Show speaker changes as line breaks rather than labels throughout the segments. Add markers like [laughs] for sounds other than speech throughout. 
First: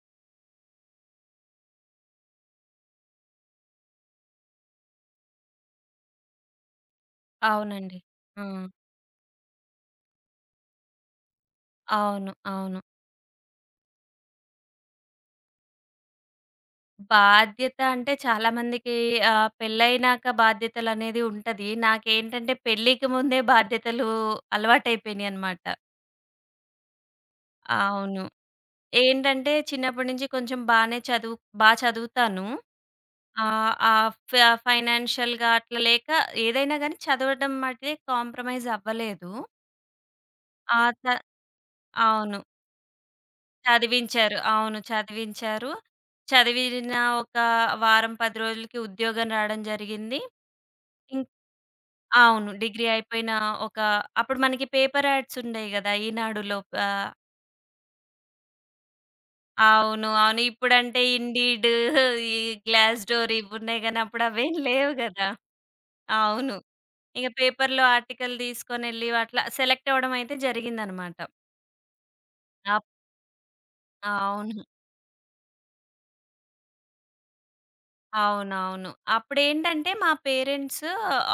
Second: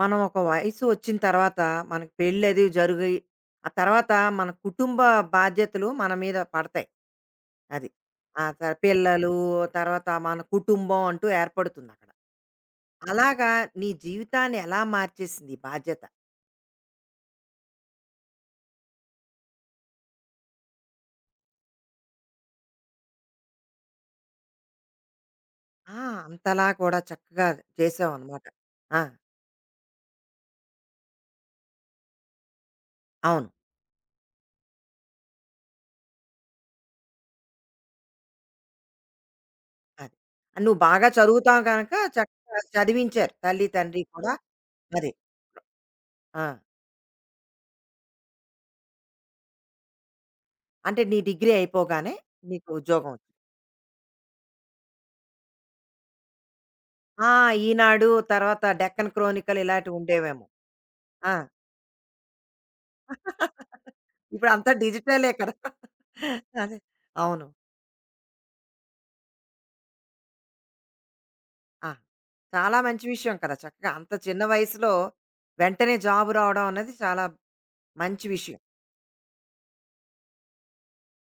మనం ఒక వయసు వచ్చిన తర్వాత మనకు పెళ్ళి అది జరిగి ఆ తర్వాత మన కుటుంబ బాధ్యతలు మన మీద పడతాయి. అది
అవునండి. ఆ!
పిల్లలు తర్వాత మన కుటుంబం అంటూ ఏర్పడుతుంది అక్కడ.
అవును. అవును.
అలాగా, నీ జీవితాన్ని ఎలా మార్చేసింది ఈ బాధ్యత?
బాధ్యత అంటే చాలా మందికి పెళ్లయినాక బాధ్యతలనేది ఉంటది. నాకేంటంటే పెళ్ళికి ముందే బాధ్యతలు అలవాటయిపోయినియనమాట.
ఆ, అంతలా కూడా చక్కగా చేసావు
అవును.
అనమాట.
ఏంటంటే చిన్నప్పటి నుంచి కొంచెం బానే చదువుతాను.
అవును.
ఆహ్, ఆహ్, ఫ ఫైనాన్షియల్‌గా అట్లా లేక ఏదైనా గానీ చదవడం మటికి కాంప్రమైజ్ అవ్వలేదు.
అది ఆ, నువ్వు
ఆ! త
బాగా చదువుతావు కనుక
అవును.
చక్కగా చదివించారు తల్లి తండ్రి కూడా.
చదివించారు. అవును.
అది
చదివించారు.
ఆ,
చదివిన ఒక వారం, 10 రోజులకి ఉద్యోగం రావడం జరిగింది.
అంటే నీ
ఇం
డిగ్రీ అయిపోగానే
అవును.
నీకు
డిగ్రీ
ఉద్యోగం.
అయిపోయిన ఒక అప్పుడు మనకి పేపర్ యాడ్స్ ఉండేయి గదా! ఈనాడులో. ఆహ్,
ఆ! ఈనాడు తర్వాత 'డెక్కన్ క్రోనికల్' ఇలాంటివి
అవును. అవును.
ఉండేవేమో.
ఇప్పుడంటే
ఆ!
ఇండీడ్, ఈ గ్లాస్ డోర్ ఇవున్నాయి
[laughs]
గానీ అప్పుడు
ఇప్పుడు
అవేం
అంతా
లేవు గదా!
డిజిటలే కదా!
అవును.
అదే.
ఇగ
అవును.
పేపర్‌లో ఆర్టికల్ తీసుకొనెళ్ళి అట్లా సెలెక్ట్ అవ్వడం అయితే జరిగిందనమాట.
ఆ! చాలా
అప్
మంచి విషయం కదా! చక్కగా అంత చిన్న
అవును.
వయసులో వెంటనే జాబ్ రావడం అన్నది చాలా మంచి విషయం.
అవునవును. అప్పుడేంటంటే మా పేరెంట్స్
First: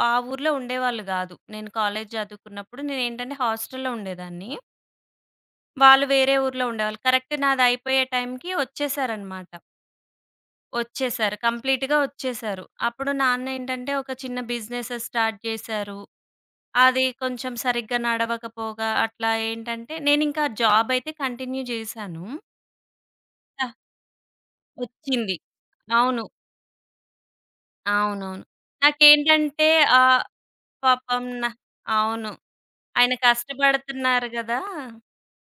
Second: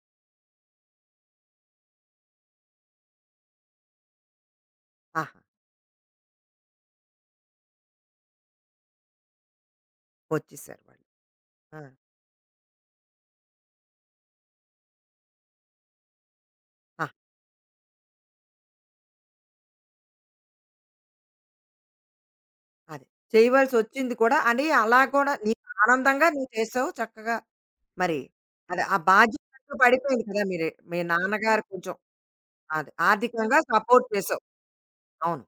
ఆ ఊర్లో ఉండేవాళ్ళు గాదు. నేను కాలేజీ చదువుకున్నప్పుడు నేనేంటంటే హాస్టల్‌లో ఉండేదాన్ని.
ఆహా!
వాళ్ళు వేరే ఊర్లో ఉండేవాళ్ళు. కరెక్ట్ నాదయిపోయే టైంకి వచ్చేసారనమాట.
వచ్చేసారు వాళ్ళు.
వచ్చేసారు.
ఆ!
కంప్లీట్‌గా వచ్చేసారు. అప్పుడు నాన్నేంటంటే ఒక చిన్న బిజినెస్ స్టార్ట్ జేశారు. అది
ఆ!
కొంచెం సరిగ్గా నడవకపోగా అట్లా ఏంటంటే నేనింకా జాబయితే కంటిన్యూ జేశాను.
అదే.
ఆ!
చేయవలసొచ్చింది కూడా అని, అలా కూడా
వచ్చింది.
నీకు ఆనందంగా
అవును.
నువ్వు చేసావు చక్కగా. మరి
అవునవును.
అదే ఆ బాధ్యత
నాకేంటంటే
అంటూ
ఆహ్
పడిపోయింది కదా! మీరే, మీ
పాపం న
నాన్నగారు కొంచెం
అవును.
అదే
ఆయన
ఆర్థికంగా సపోర్ట్
కష్టపడుతున్నారు
చేసావు.
గదా!
అవును.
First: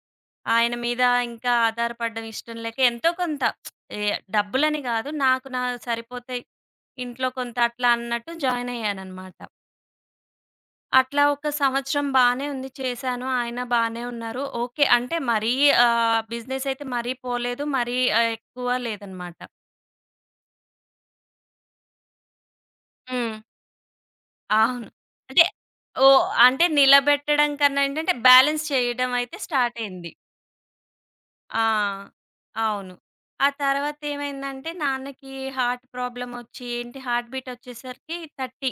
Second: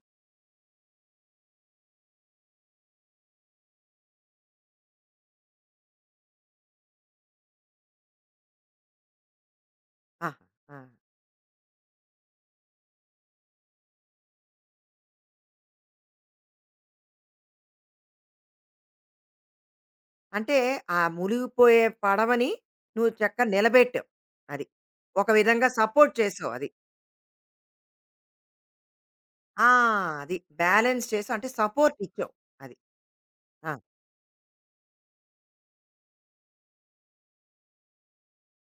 ఆయన మీద ఇంకా ఆధారపడడం ఇష్టం లేక ఎంతో కొంత ఏ డబ్బులని గాదు. నాకు నా సరిపోతాయి. ఇంట్లో కొంత అట్లా అన్నట్టు జాయిన్ అయ్యాననమాట.
ఆహా! ఆ!
అట్లా ఒక సంవత్సరం బానే ఉంది. చేశాను. ఆయన బానే ఉన్నారు. ఓకే. అంటే మరీ బిజినెస్ అయితే మరీ పోలేదు. మరీ ఎక్కువ లేదనమాట.
అంటే ఆ మునిగిపోయే పడవని నువ్వు
హ్మ్.
చక్కగా నిలబెట్టావు. అది.
అవును.
ఒక
అంటే
విధంగా సపోర్ట్
ఓహ్!
చేసావు
అంటే
అది.
నిలబెట్టడం కన్నా ఏంటంటే, బ్యాలెన్స్ చేయడం అయితే
ఆ!
స్టార్ట్ అయింది.
అది. బ్యాలెన్స్ చేసావు అంటే సపోర్ట్
ఆ!
ఇచ్చావు. అది.
అవును. ఆ
ఆ!
తర్వాతేమైందంటే నాన్నకి హార్ట్ ప్రాబ్లమొచ్చి ఏంటి హార్ట్ బీటొచ్చేసరికి 30,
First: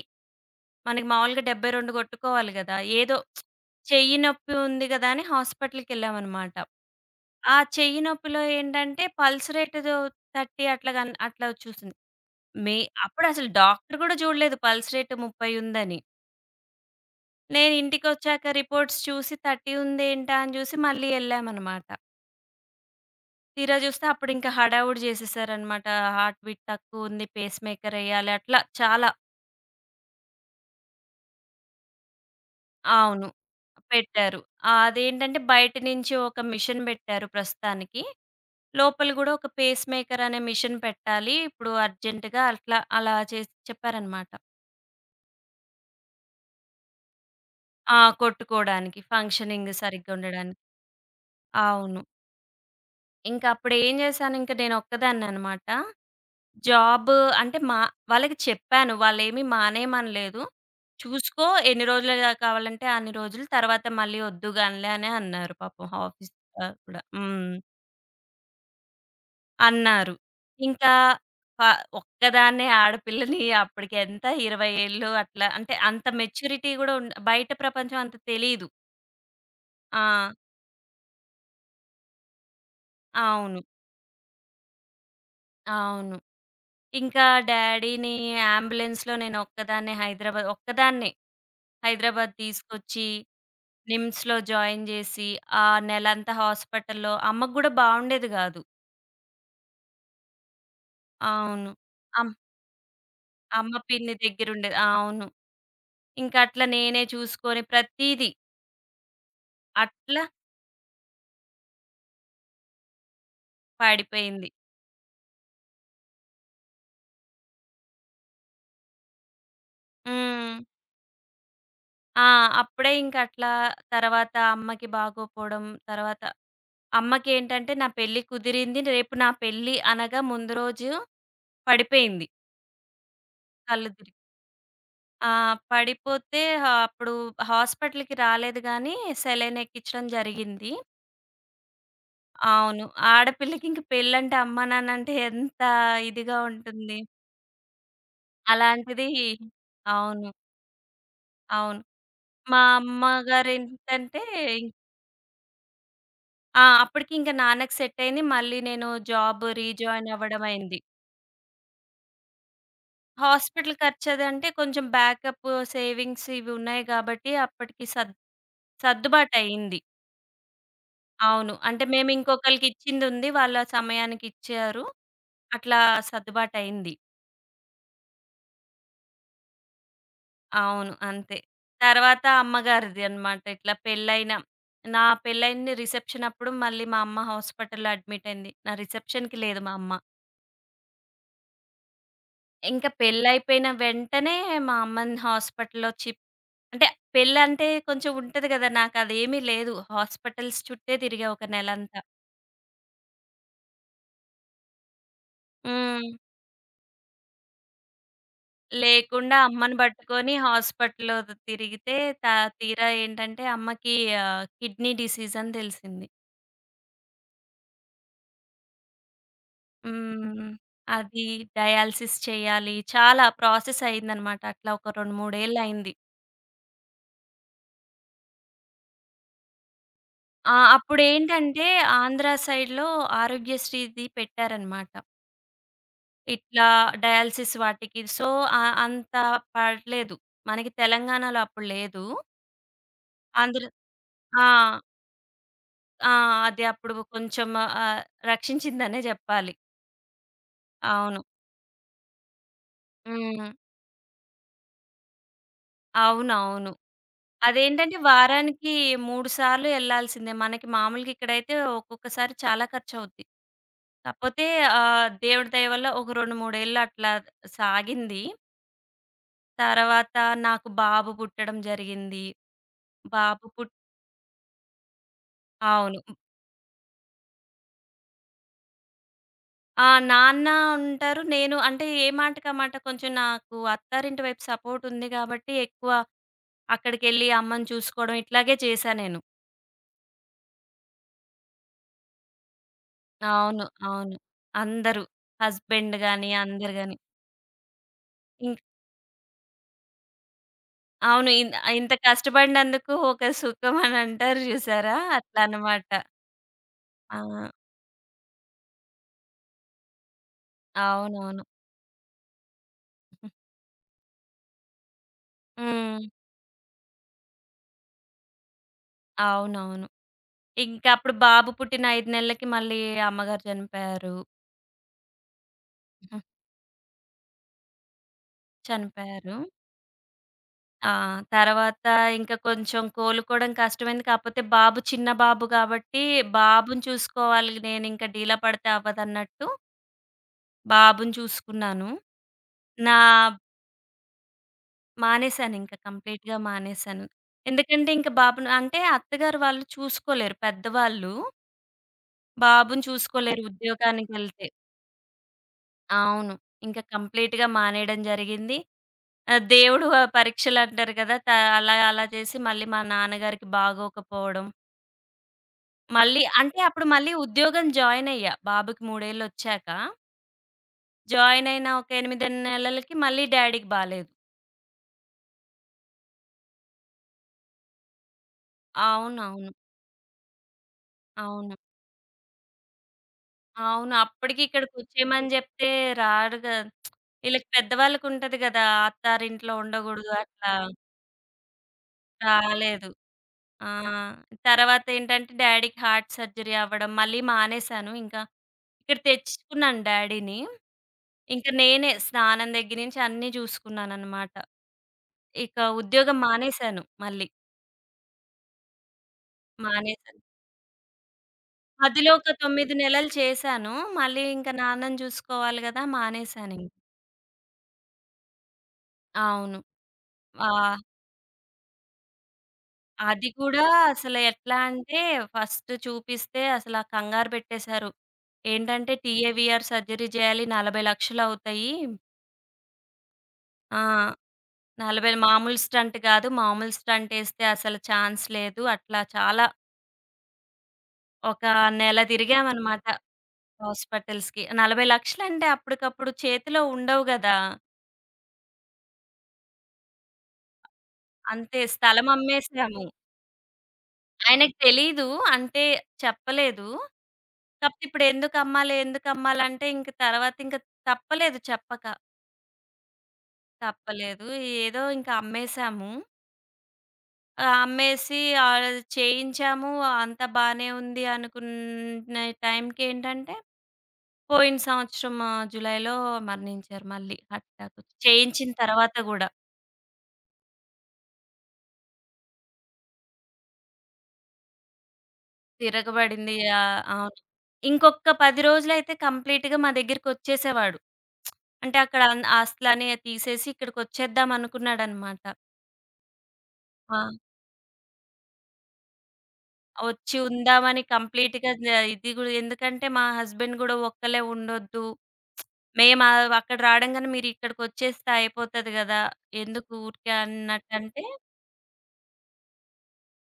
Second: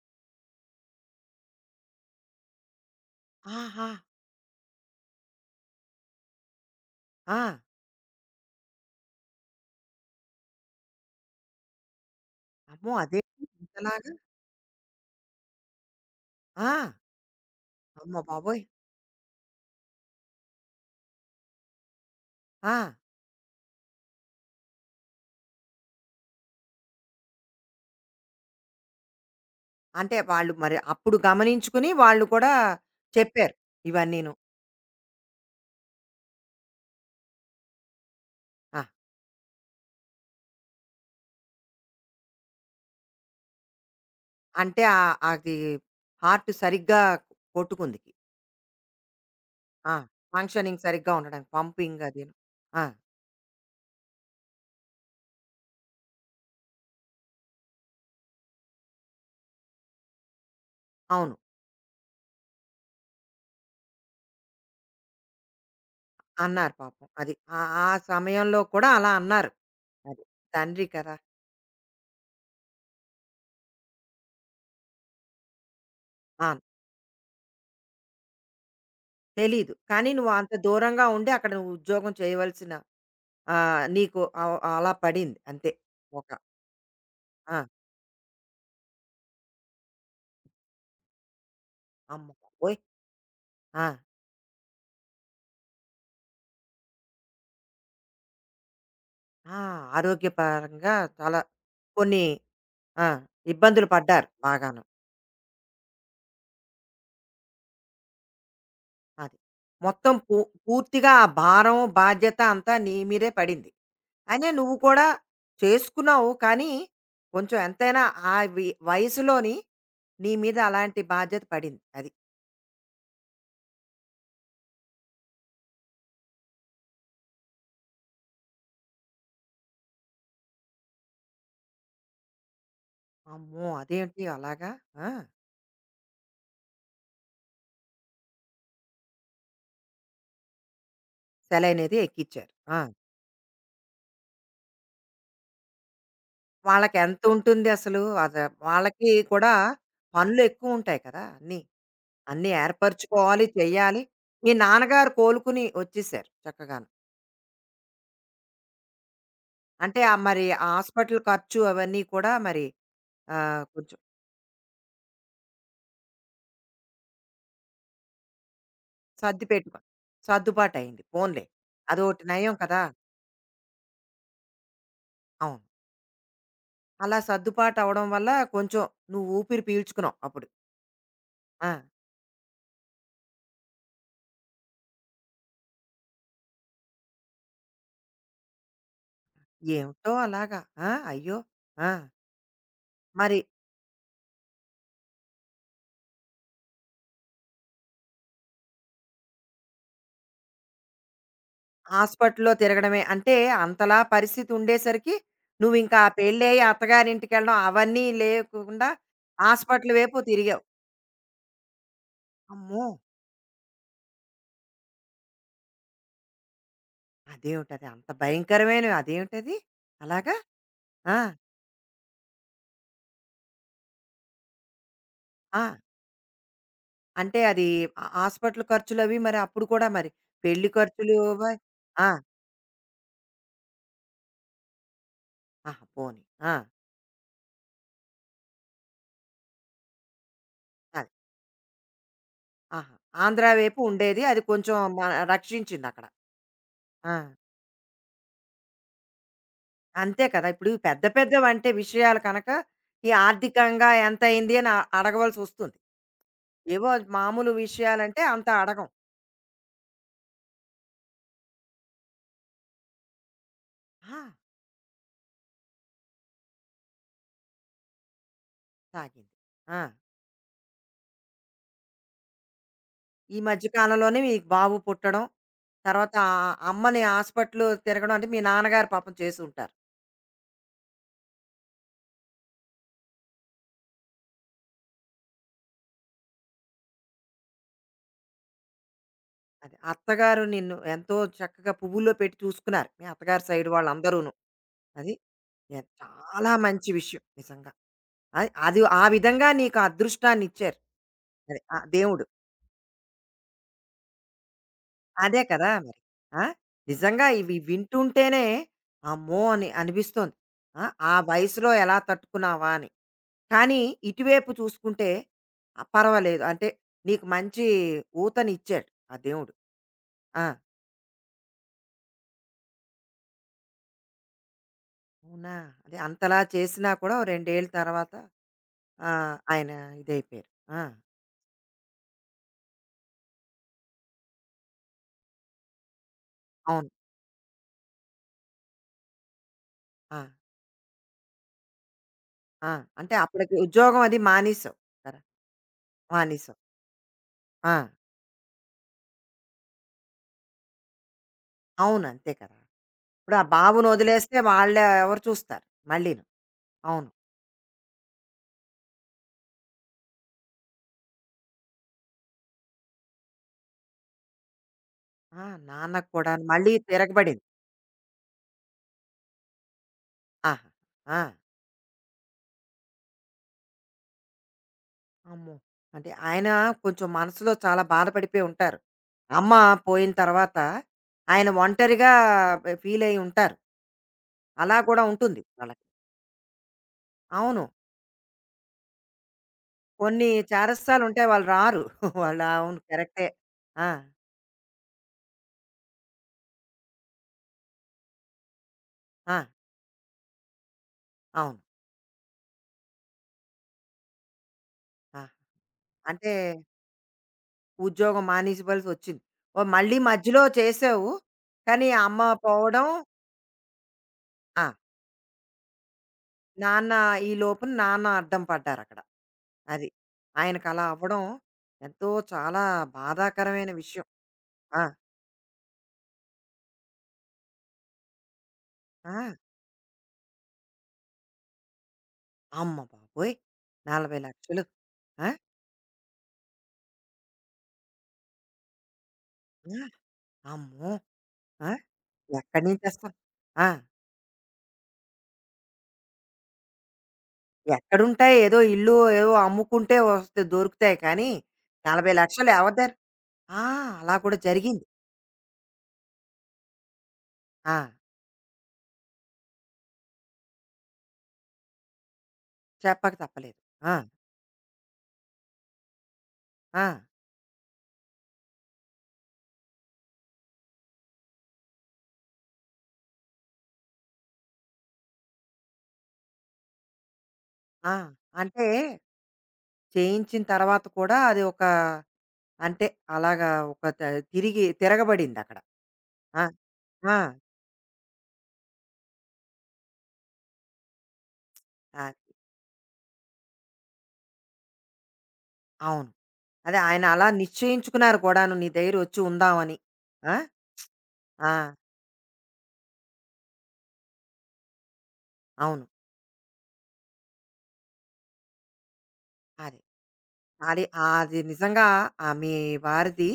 మనకి మామూలుగా 72 కొట్టుకోవాలి గదా! ఏదో
ఆహా!
చెయ్యి నొప్పి ఉంది గదా! అని హాస్పిటల్‌కెళ్ళామనమాట.
ఆ!
ఆ చెయ్యి నొప్పిలో ఏంటంటే పల్స్ రేట్ 30 అట్లా గన్ అట్లా చూసింది. మే
అమ్మో! అదేంటి
అప్పుడసలు డాక్టర్
ఇంతలాగా?
గూడా జూడలేదు పల్స్ రేట్ 30 ఉందని.
ఆ!
నేను
అమ్మ
ఇంటికొచ్చాక
బాబోయ్!
రిపోర్ట్స్ చూసి 30 ఉందేంటా అని జూసి మళ్ళీ ఎళ్ళామనమాట.
ఆ!
తీరా జూస్తే అప్పుడింకా హడావుడి జేసేసారనమాట. హార్ట్ బీట్ తక్కువుంది, పేస్ మేకరెయ్యాలి అట్లా చాలా.
అంటే వాళ్ళు మరి అప్పుడు గమనించుకుని వాళ్ళు కూడా
అవును.
చెప్పారు ఇవన్నీను.
పెట్టారు. అదేంటంటే బయట నుంచి ఒక మిషన్ బెట్టారు ప్రస్తుతానికి.
ఆ!
లోపల గూడా ఒక పేస్ మేకరనే మిషన్ పెట్టాలి. ఇప్పుడు అర్జెంట్‌గా అట్లా అలా చేసి చెప్పారనమాట.
అంటే అది హార్ట్ సరిగ్గా
ఆ!
కొట్టుకుందికి.
కొట్టుకోడానికి. ఫంక్షనింగ్
ఆ!
సరిగ్గా ఉండడానికి.
ఫంక్షనింగ్ సరిగ్గా ఉండడానికి,
అవును.
పంపింగ్ అదీను. ఆ!
ఇంకప్పుడేం జేశానింక నేనొక్కదాన్ననమాట. జాబ్ అంటే మా వాళ్ళకి చెప్పాను. వాళ్ళేమి మానేయమనలేదు.
అవును.
చూసుకో ఎన్ని రోజులు గా కావాలంటే అన్ని రోజులు. తర్వాత మళ్ళీ ఒద్దు గానిలే అనే అన్నారు పాపం ఆఫీస్
అన్నారు
కూడా.
పాపం. అది.
హ్మ్.
ఆ, ఆ సమయంలో కూడా అలా అన్నారు.
అన్నారు.
అది. తండ్రి
ఇంకా
కదా!
ప ఒక్కదాన్నే ఆడపిల్లని అప్పటికెంత 20 ఏళ్ళు అట్లా అంటే అంత
ఆ!
మెచ్యూరిటీ గూడా ఉండ బయట ప్రపంచం అంత తెలీదు.
తెలీదు. కానీ నువ్వు
ఆ!
అంత దూరంగా ఉండి అక్కడ నువ్వు ఉద్యోగం చేయవలసిన,
అవును.
నీకు అలా పడింది అంతే.
అవును.
ఒక
ఇంకా
ఆ!
డ్యాడీని అంబులెన్స్‌లో నేను ఒక్కదాన్నే
అమ్మ
హైదరాబాద్
బాబోయ్!
తీసుకొచ్చి
ఆ!
నిమ్స్‌లో జాయిన్ జేసి, ఆ నెలంతా హాస్పిటల్‌లో అమ్మకు గూడా బావుండేది గాదు.
ఆ! ఆరోగ్యపరంగా చాలా
అవును.
కొన్ని
అమ్
ఆ!
అమ్మ
ఇబ్బందులు
పిన్ని
పడ్డారు
దగ్గరుండేది.
బాగాను.
అవును. ఇంక అట్లా నేనే చూసుకొని ప్రతీదీ
అది. మొత్తం
అట్లా
పూర్తిగా ఆ భారం, బాధ్యత అంతా నీ మీదే పడింది. అనే
పడిపోయింది.
నువ్వు కూడా చేసుకున్నావు. కానీ, కొంచెం ఎంతైనా ఆ వయసులోని నీ
హ్మ్.
మీద అలాంటి బాధ్యత పడింది. అది.
ఆ! అప్పుడే ఇంక అట్లా తర్వాత అమ్మకి బాగోపోవడం, తర్వాత అమ్మకేంటంటే నా పెళ్లి కుదిరింది. రేపు నా పెళ్లి అనగా ముందు రోజు పడిపోయింది
అమ్మో!
కళ్ళు తిరిగి.
అదేంటి అలాగా? ఆ!
ఆ! పడిపోతే హా అప్పుడు హాస్పిటల్‌కి రాలేదు గానీ సెలైన్ ఎక్కించడం జరిగింది.
సెలైనది ఎక్కిచ్చారు. ఆ!
అవును. ఆడపిల్లకి ఇంక పెళ్ళంటే అమ్మ, నాన్న అంటే ఎంత ఇదిగా ఉంటుంది.
వాళ్ళకెంతుంటుంది అసలు?
అలాంటిది
వాళ్ళకి కూడా
అవును.
పనులెక్కువుంటాయి కదా! అన్నీ.
అవును.
అన్నీ
మా
ఏర్పరుచుకోవాలి, చెయ్యాలి.
అమ్మగారేంటంటే
మీ నాన్నగారు కోలుకుని వచ్చేసారు
ఆ!
చక్కగాను.
అప్పటికి ఇంక నాన్నకి సెట్ అయింది. మళ్ళీ నేను జాబ్
అంటే
రీజాయిన్
మరి
అవ్వడం
ఆ
అయింది.
హాస్పిటల్ ఖర్చు అవన్నీ కూడా మరి
హాస్పిటల్
కొంచెం
ఖర్చదంటే కొంచెం బ్యాకప్ సేవింగ్స్ ఇవి ఉన్నాయి కాబట్టి అప్పటికి
సర్ది పెట్టుకో,
సర్దుబాటయింది.
సర్దుబాటయింది. పోన్లే.
అవును. అంటే మేము
అదోటి నయం కదా!
ఇంకొకళ్ళకిచ్చిందుంది. వాళ్ళ సమయానికిచ్చారు.
అవును.
అట్లా సర్దుబాటయింది.
అలా సర్దుబాటు అవ్వడం వల్ల కొంచెం నువ్వు ఊపిరి పీల్చుకున్నావు అప్పుడు.
అవును. అంతే.
ఆ!
తర్వాత అమ్మగారిది అన్నమాట. ఇట్లా పెళ్ళైన నా పెళ్ళయింది రిసెప్షన్ అప్పుడు మళ్ళీ మా అమ్మ హాస్పిటల్‌లో అడ్మిట్ అయింది. నా రిసెప్షన్‌కి లేదు మా అమ్మ.
ఏమిటో అలాగా. ఆ! అయ్యో! ఆ!
ఇంకా
మరి
పెళ్ళయిపోయిన వెంటనే మా అమ్మని హాస్పిటల్‌లో అంటే పెళ్ళంటే కొంచెం ఉంటది గదా! నాకదేమీ లేదు. హాస్పిటల్స్ చుట్టే తిరిగా ఒక నెలంతా.
హాస్పిటల్‌లో తిరగడమే. అంటే అంతలా పరిస్థితి ఉండేసరికి నువ్వింకా
హ్మ్.
పెళ్ళయ్యి అత్తగారింటికెళ్ళడం అవన్నీ లేకుండా
లేకుండా అమ్మని
హాస్పిటల్ వైపు
పట్టుకొని
తిరిగావు.
హాస్పిటల్‌లో తిరిగితే త
అమ్మో!
తీరా ఏంటంటే అమ్మకి కిడ్నీ డిసీజ్ అని తెలిసింది.
అదేమిటది? అంత భయంకరమైనవి అదేమిటది? అలాగా?
హ్మ్.
ఆ!
అది డయాలిసిస్ చేయాలి. చాలా ప్రాసెస్ అయిందనమాట. అట్లా ఒక 2, 3 ఏళ్ళు
ఆ!
అయింది.
అంటే అది ఆ హాస్పిటల్ ఖర్చులవి మరి అప్పుడు కూడా మరి
ఆ!
పెళ్లి ఖర్చులు వ
అప్పుడేంటంటే
ఆ!
ఆంధ్ర సైడ్‌లో ఆరోగ్యశ్రీది పెట్టారనమాట.
ఆహా! పోనీ. ఆ!
ఇట్లా డయాలిసిస్ వాటికి. సో, అంత పడలేదు. మనకి
అది.
తెలంగాణలో అప్పుడు లేదు.
ఆహా! ఆంధ్ర
ఆంధ్ర
వైపు ఉండేది. అది
ఆ!
కొంచెం రక్షించిందక్కడ.
ఆ! అది అప్పుడు
ఆ!
కొంచెం ఆహ్, రక్షించిందనే జెప్పాలి.
అంతే కదా! ఇప్పుడు పెద్ద
అవును.
పెద్దవంటే విషయాలు కనక, ఈ
హ్మ్.
ఆర్థికంగా ఎంతయింది అని అడగవలసొస్తుంది.
అవునవును.
ఏవో మామూలు
అదేంటంటే
విషయాలంటే అంత
వారానికి
అడగం.
3 సార్లు ఎళ్ళాల్సిందే. మనకి మామూలుగా ఇక్కడైతే ఒక్కొక్కసారి చాలా ఖర్చవుద్ది.
ఆ!
కాపోతే దేవుడి దయ వల్ల ఒక 2, 3 ఏళ్ళు అట్లా సాగింది.
సాగింది. ఆ!
తర్వాత నాకు బాబు పుట్టడం జరిగింది.
ఈ
బాబు
మధ్య
పుట్
కాలంలోనే మీకు బాబు పుట్టడం,
అవును.
తర్వాత ఆ అమ్మని హాస్పిటల్ తిరగడం అంటే మీ నాన్నగారు పాపం చేసుంటారు.
ఆ! నాన్న ఉంటారు. నేను అంటే ఏ మాటకమాట కొంచెం నాకు అత్తారింటి వైపు సపోర్టుంది గాబట్టి ఎక్కువ అక్కడికెళ్ళి అమ్మని చూసుకోవడం ఇట్లాగే చేశా నేను.
అది. అత్తగారు నిన్ను ఎంతో చక్కగా పువ్వుల్లో పెట్టి చూసుకున్నారు. మీ అత్తగారి
అవును.
సైడ్
అవును.
వాళ్ళందరూను.
అందరూ
అది.
హస్బెండ్ గాని
చాలా
అందరు
మంచి
గాని.
విషయం నిజంగా. అది అది ఆ విధంగా నీకు అదృష్టాన్నిచ్చారు.
అవును.
అది. ఆ
ఇంత
దేవుడు.
కష్టపడినందుకు ఒక సుఖం అని అంటారు చూసారా?
అదే
అట్లా
కదా
అన్నమాట.
మరి. ఆ! నిజంగా
ఆ!
ఇవి వింటుంటేనే అమ్మో! అని అనిపిస్తోంది. ఆ! ఆ
అవునవును.
వయసులో ఎలా తట్టుకున్నావా అని. కానీ ఇటువైపు చూసుకుంటే ఆ!
హ్మ్.
పర్వాలేదు. అంటే నీకు మంచి ఊతనిచ్చాడు ఆ దేవుడు.
అవునవును.
ఆ!
ఇంకా అప్పుడు బాబు పుట్టిన 5 నెలలకి మళ్ళీ అమ్మగారు చనిపోయారు.
అవునా! అదే
హ్మ్.
అంతలా చేసినా కూడా ఓ రెండేళ్ళ తర్వాత ఆ!
చనిపోయారు.
ఆయన ఇదైపోయారు. ఆ!
ఆ! తర్వాత ఇంకా కొంచెం కోలుకోవడం కష్టమైంది. కాకపోతే బాబు చిన్న బాబు కాబట్టి, బాబుని
అవును.
చూసుకోవాలి నేనింక డీలా పడితే అవ్వదన్నట్టు
ఆ!
బాబుని చూసుకున్నాను.
ఆ!
నా
అంటే అప్పటికి ఉద్యోగం అది మానేసావు కదా!
మానేశానింక కంప్లీట్‌గా
మానేసావు.
మానేశాను.
ఆ!
ఎందుకంటే, ఇంక బాబును అంటే అత్తగారు వాళ్ళు చూసుకోలేరు. పెద్దవాళ్ళు
అవును. అంతే కదా!
బాబుని
ఇప్పుడు ఆ
చూసుకోలేరు
బాబుని వదిలేస్తే
ఉద్యోగానికెళ్తే.
వాళ్ళు ఎవరు చూస్తారు మళ్ళీను.
అవును. ఇంక
అవును.
కంప్లీట్‌గా మానేయడం జరిగింది. దేవుడు పరీక్షలంటారు కదా! అలా అలా చేసి మళ్ళీ మా నాన్నగారికి బాగోకపోవడం.
ఆ! నాన్నకి
మళ్ళీ
కూడాను
అంటే
మళ్ళీ
అప్పుడు మళ్ళీ
తిరగబడింది.
ఉద్యోగం జాయినయ్యా. బాబుకి మూడేళ్ళొచ్చాక.
ఆహా! ఆ!
జాయినయిన ఒక 8, 8 నెలలకి మళ్ళీ డ్యాడీకి బాలేదు.
అమ్మో! అంటే ఆయన కొంచెం మనసులో చాలా బాధపడిపోయి ఉంటారు.
అవునవును.
అమ్మ పోయిన తర్వాత ఆయన
అవును.
ఒంటరిగా ఫీలయ్యి ఉంటారు.
అవును. అప్పటికి
అలా కూడా
ఇక్కడికొచ్చేయమని
ఉంటుంది
జెప్తే
వాళ్ళకి.
రాడు గ ఈళ్ళకి
అవును.
పెద్దవాళ్ళకుంటది గదా! అత్తారింట్లో ఉండగూడదు
కొన్ని
అట్లా.
చారస్తాలుంటాయి. వాళ్ళు రారు. [laughs] వాళ్ళు అవును.
రాలేదు.
కరెక్టే.
ఆ!
ఆ!
తర్వాతేంటంటే డ్యాడీకి హార్ట్ సర్జరీ అవ్వడం, మళ్ళీ మానేశాను. ఇంకా ఇక్కడ
ఆ!
తెచ్చుకున్నాను డ్యాడీని. ఇంక
అవును.
నేనే స్నానం దగ్గర నుంచి అన్నీ జూసుకున్నాననమాట.
ఆ!
ఇక ఉద్యోగం
అంటే
మానేశాను మళ్ళీ.
ఉద్యోగం మానేసివలసొచ్చింది. ఓహ్! మళ్ళీ
మానేశాను.
మధ్యలో చేసావు. కానీ
మధ్యలో
అమ్మ
ఒక 9
పోవడం
నెలలు చేశాను. మళ్ళీ ఇంక
ఆ!
నాన్నని జూసుకోవాలి గదా! మానేశానింక.
నాన్న, ఈ లోపున నాన్న అడ్డం పడ్డారక్కడ.
అవును.
అది.
ఆ!
ఆయనకలా అవ్వడం ఎంతో చాలా
అది కూడా
బాధాకరమైన విషయం.
అసలు ఎట్లా
ఆ!
అంటే ఫస్ట్ చూపిస్తే అసల కంగారు పెట్టేశారు. ఏంటంటే
ఆ!
టీఏవీఆర్ సర్జరీ జేయాలి 40,00,000 అవుతాయి.
అమ్మ బాబోయ్!
ఆ!
40,00,000.
40
ఆ!
మామూలు స్టంట్ గాదు. మామూలు స్టంట్ ఏస్తే అసలు ఛాన్స్ లేదు. అట్లా చాలా
ఆ! అమ్మో!
ఒక
ఆ!
నెల
ఎక్కడి నుంచి
తిరిగామనమాట
తెస్తాం? ఆ!
హాస్పిటల్స్‌కి. 40,00,000 అంటే అప్పటికప్పుడు చేతిలో ఉండవు గదా!
ఎక్కడుంటాయి? ఏదో ఇల్లు ఏవో అమ్ముకుంటే వస్తే దొరుకుతాయి కానీ,
అంతే స్థలం
40,00,000 ఎవరి
అమ్మేసాము.
దగ్ ఆ! అలా కూడా
ఆయనకి
జరిగింది.
తెలీదు. అంటే చెప్పలేదు.
ఆ!
కాపోతే ఇప్పుడు ఎందుకు అమ్మాలి, ఎందుకు అమ్మాలంటే ఇంక తర్వాత ఇంక తప్పలేదు చెప్పక.
చెప్పక తప్పలేదు. ఆ!
తప్పలేదు. ఏదో ఇంక అమ్మేసాము.
ఆ!
అమ్మేసి ఆహ్, చేయించాము. అంతా బానే ఉంది అనుకున్న టైంకేంటంటే పోయిన సంవత్సరం జులైలో మరణించారు మళ్ళీ హార్ట్ అటాక్.
ఆ!
చేయించిన
అంటే
తర్వాత గూడా
చేయించిన తర్వాత కూడా అది ఒక, అంటే అలాగా ఒక తిరిగి తిరగబడిందక్కడ.
తిరగబడింది.
ఆ! ఆ!
అవును. ఇంకొక 10 రోజులైతే కంప్లీట్‌గా మా దగ్గరికొచ్చేసేవాడు. అంటే అక్కడ అన్
అది.
ఆస్తులన్నీ తీసేసి ఇక్కడికొచ్చేద్దాం అనుకున్నాడనమాట.
అవును. అదే
ఆ!
ఆయన అలా నిశ్చయించుకున్నారు కూడాను నీ దగ్గరొచ్చి ఉందామని.
వచ్చి
ఆ!
ఉందామని
ఆ!
కంప్లీట్‌గా ద ఇది గూడా ఎందుకంటే మా హస్బెండ్ గూడా ఒక్కళ్ళే ఉండొద్దు.
అవును.
మేము అక్కడ రాడంగానే మీరిక్కడికొచ్చేస్తే అయిపోతది గదా! ఎందుకు
అదే.
ఊరికే
అది
అన్నట్టంటే
అది నిజంగా ఆ మీ వారిది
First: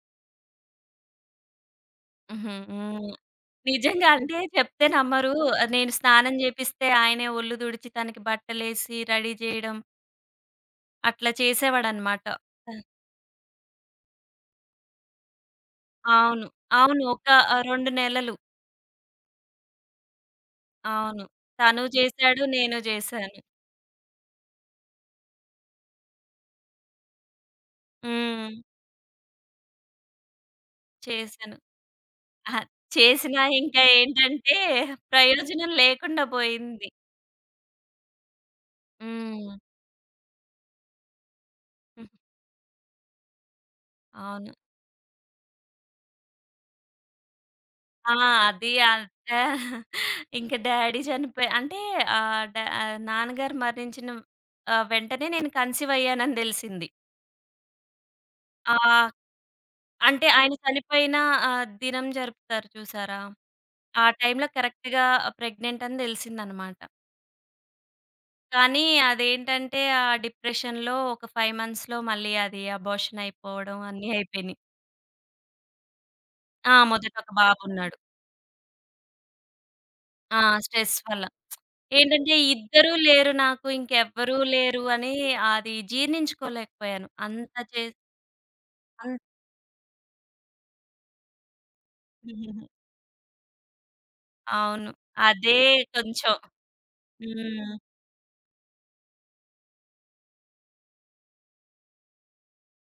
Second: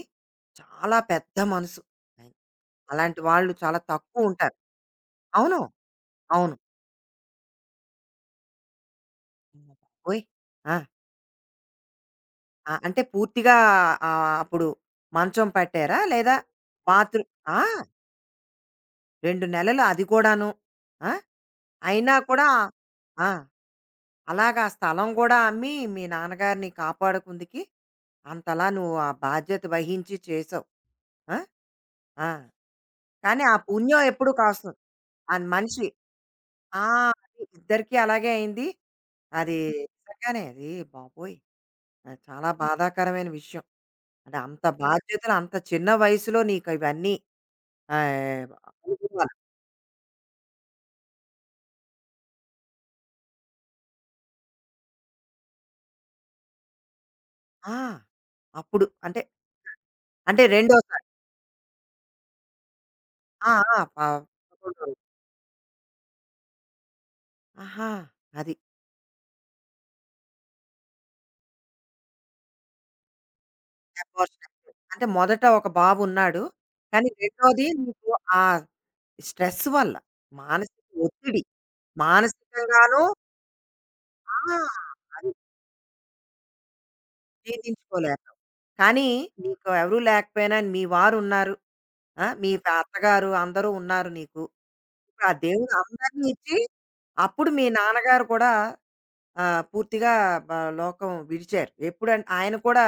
చాలా పెద్ద మనసు. అవును.
హుహు. హ్మ్.
అలాంటి వాళ్ళు చాలా
నిజంగా
తక్కువ
అంటే
ఉంటారు.
చెప్తే నమ్మరు.
అవును.
నేను స్నానం
అవును.
జేపిస్తే ఆయనే ఒళ్ళు తుడిచి తనకి బట్టలేసి రెడీ
అమ్మ
జేయడం
ఓయ్! ఆ!
అట్లా చేసేవాడనమాట.
ఆ! బాబోయ్! అంటే పూర్తిగా అప్పుడు మంచం పట్టారా? లేదా
అవును. అవును. ఒక
బాత్రూమ్? ఆ!
2 నెలలు.
2 నెలలు అది కూడాను. ఆ!
అవును. తను
అయినా
చేశాడు.
కూడా
నేను
ఆ!
చేశాను.
అలాగా ఆ స్థలం గూడా అమ్మి మీ నాన్నగారిని కాపాడుకుందుకి
హ్మ్.
అంతలా నువ్వు ఆ బాధ్యత వహించి చేసావు. ఆ!
చేశాను.
ఆ!
అహా!
కానీ
చేసినా
ఆ
ఇంకా
పుణ్యం ఎప్పుడు
ఏంటంటే
కాస్తుంది. ఆ
ప్రయోజనం
మనిషి
లేకుండా
ఆ!
పోయింది.
అది ఇద్దరికీ అలాగే అయింది.
హ్మ్.
అది హ్మ్. నిజంగానే అది బాబోయ్! అది చాలా బాధాకరమైన విషయం. అది
అవును.
అంత బాధ్యతలు, అంత చిన్న వయసులో నీకు ఇవన్నీ
ఆ!
ఆహ్,
అది అంత
అనుభవాలు.
ఇంక డ్యాడీ చనిపోయి అంటే ఆహ్, డా ఆ నాన్నగారు మరణించిన వెంటనే నేను కన్సీవ్ అయ్యానని తెలిసింది.
ఆ!
ఆ!
అప్పుడు అంటే,
అంటే
అంటే
ఆయన
రెండోసారి.
చనిపోయిన దినం జరుపుతారు చూసారా?
ఆ! ఆ!
ఆ టైంలో
పదకొండో రోజు.
కరెక్ట్‌గా ప్రెగ్నెంట్ అని తెలిసిందనమాట.
ఆహా! అది
కానీ అదేంటంటే, ఆ డిప్రెషన్‌లో ఒక 5 మంత్స్‌లో మళ్ళీ అది అబార్షన్ అయిపోవడం అన్నీ
అబార్షన్
అయిపోయినియి.
అయిపోయింది. అంటే మొదట ఒక బాబున్నాడు.
ఆ!
కానీ
మొదట ఒక
రెండోది
బాబున్నాడు.
నీకు ఆ స్ట్రెస్ వల్ల
ఆ!
మానసిక
స్ట్రెస్ వల్ల.
ఒత్తిడి
ఏంటంటే, ఇద్దరూ
మానసికంగాను
లేరు నాకు, ఇంకెవ్వరూ
ఆ!
లేరు అని
అది.
అది జీర్ణించుకోలేకపోయాను. అంత చే
ఛేదించుకోలేకపోయావు. కానీ
అన్
నీకు ఎవరూ లేకపోయినా మీ వారు ఉన్నారు. ఆ! మీ అత్తగారు అందరూ ఉన్నారు నీకు.
అవును.
ఇప్పుడు ఆ
అదే
దేవుడు అందరిని
కొంచెం.
ఇచ్చి అప్పుడు మీ
హ్మ్.
నాన్నగారు కూడా పూర్తిగా బ లోకం విడిచారు. ఎప్పుడంటే ఆయన కూడా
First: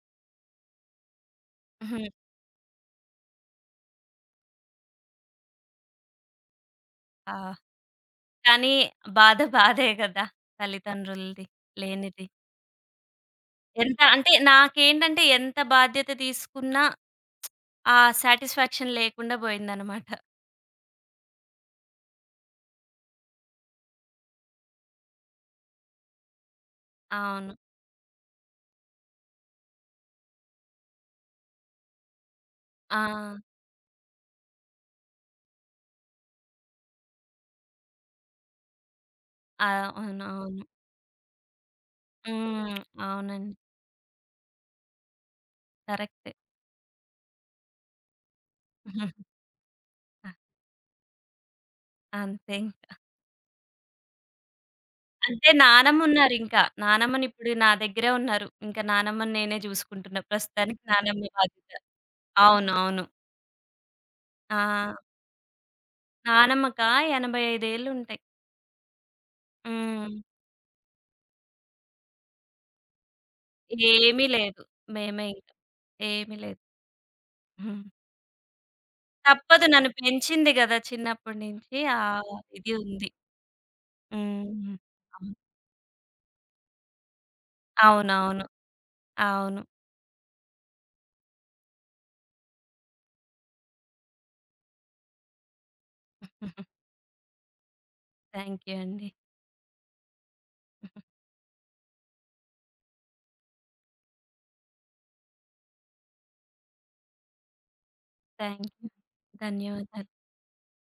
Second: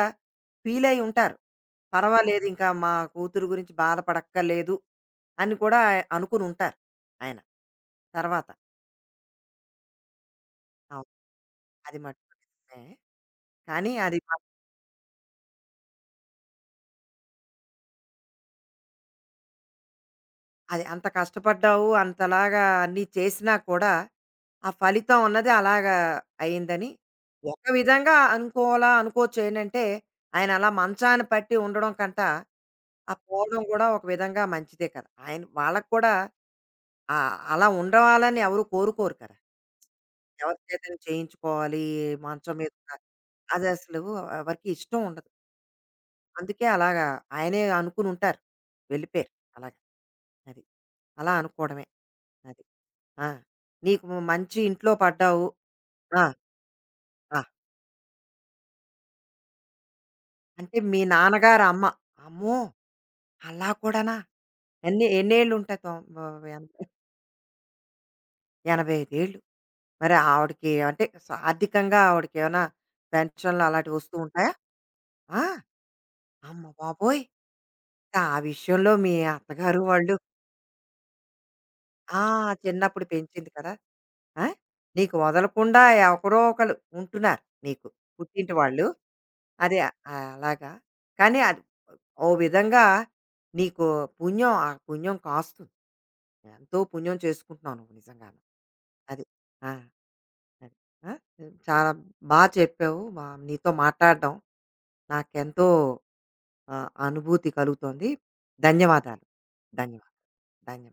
ఫీల్ అయ్యి ఉంటారు.
హ్మ్.
పర్వాలేదు, ఇంకా మా కూతురు గురించి బాధపడక్కర్లేదు అని కూడా అనుకుని ఉంటారు ఆయన,
ఆ!
తర్వాత.
కానీ బాధ బాధే గదా!
అవును.
తల్లిదండ్రులది
అది
లేనిది.
మట్టుకు నిజమే. కానీ
ఎంత
అది,
అంటే నాకేంటంటే ఎంత బాధ్యత తీసుకున్నా ఆ సాటిస్ఫాక్షన్ లేకుండా బోయిందనమాట.
అది అంత కష్టపడ్డావు. అంతలాగా అన్నీ చేసినా కూడా ఆ ఫలితం ఉన్నది అలాగా అయిందని
అవును.
ఒక విధంగా అనుకోవాలా అనుకోవచ్చు. ఏంటంటే, ఆయన అలా మంచాన పట్టి ఉండడం కంట,
ఆ!
ఆ పోవడం కూడా ఒక విధంగా మంచిదే కదా! ఆయన వాళ్ళకి కూడా అలా ఉండవాలని ఎవరు కోరుకోరు కదా!
ఆ!
ఎవరి
అవునవును.
చేతన చేయించుకోవాలి, మంచం మీద
హ్మ్.
ఉండాలి.
అవునండి.
అది అసలు ఎవరికీ ఇష్టం ఉండదు.
కరెక్టే.
అందుకే అలాగా ఆయనే అనుకుని ఉంటారు. వెళ్ళిపోయారు అలాగా.
అ
అది. అలా అనుకోవడమే.
అంతే
అది.
ఇంక.
ఆ! నీకు మంచి ఇంట్లో పడ్డావు.
అంటే
ఆ!
నానమ్మున్నారింకా.
ఆ!
నానమ్మనిప్పుడు నా దగ్గరే ఉన్నారు. ఇంకా నానమ్మని నేనే జూసుకుంటున్నా.
అంటే
ప్రస్తుతానికి
మీ
నానమ్మ
నాన్నగారు
బాధ్యత.
అమ్మ. అమ్మో!
అవును. అవును.
అలా కూడానా?
ఆ!
ఎన్ని ఎన్నేళ్ళు ఉంటాయి? ఆహ్, ఎన
నానమ్మకా 85 ఏళ్లుంటాయి.
85 ఏళ్ళు. మరి
హ్మ్.
ఆవిడకి అంటే ఆర్థికంగా ఆవిడకేమైనా పెన్షన్లు అలాంటివి వస్తూ
ఏమీ
ఉంటాయా?
లేదు. మేమే
ఆ!
ఇంక. ఏమీ లేదు.
అమ్మ బాబోయ్!
హ్మ్.
ఆ విషయంలో మీ
తప్పదు
అత్తగారు
నన్ను
వాళ్ళు
పెంచింది గదా! చిన్నప్పటి నుంచి. ఆ
ఆ!
ఇది
చిన్నప్పుడు
ఉంది.
పెంచింది కదా! ఆ!
హ్మ్.
నీకు
అవును.
వదలకుండా ఎవరో ఒకళ్ళు ఉంటున్నారు నీకు.
అవునవును.
పుట్టింటి వాళ్ళు.
అవును.
అదే ఆ- అలాగా. కానీ అది ఓ విధంగా నీకు పుణ్యం, ఆ పుణ్యం కాస్తుంది. ఎంతో
[laughs]
పుణ్యం చేసుకుంటున్నావు నువ్వు నిజంగాను.
థ్యాంక్ యూ అండి.
అది. ఆ! అది. ఆ! చాలా చెప్పావు. నీతో మాట్లాడడం నాకెంతో అనుభూతి కలుగుతోంది.
Thank you.
ధన్యవాదాలు.
ధన్యవాదాలు.
ధన్యవాదాలు. ధన్యవాదాలు.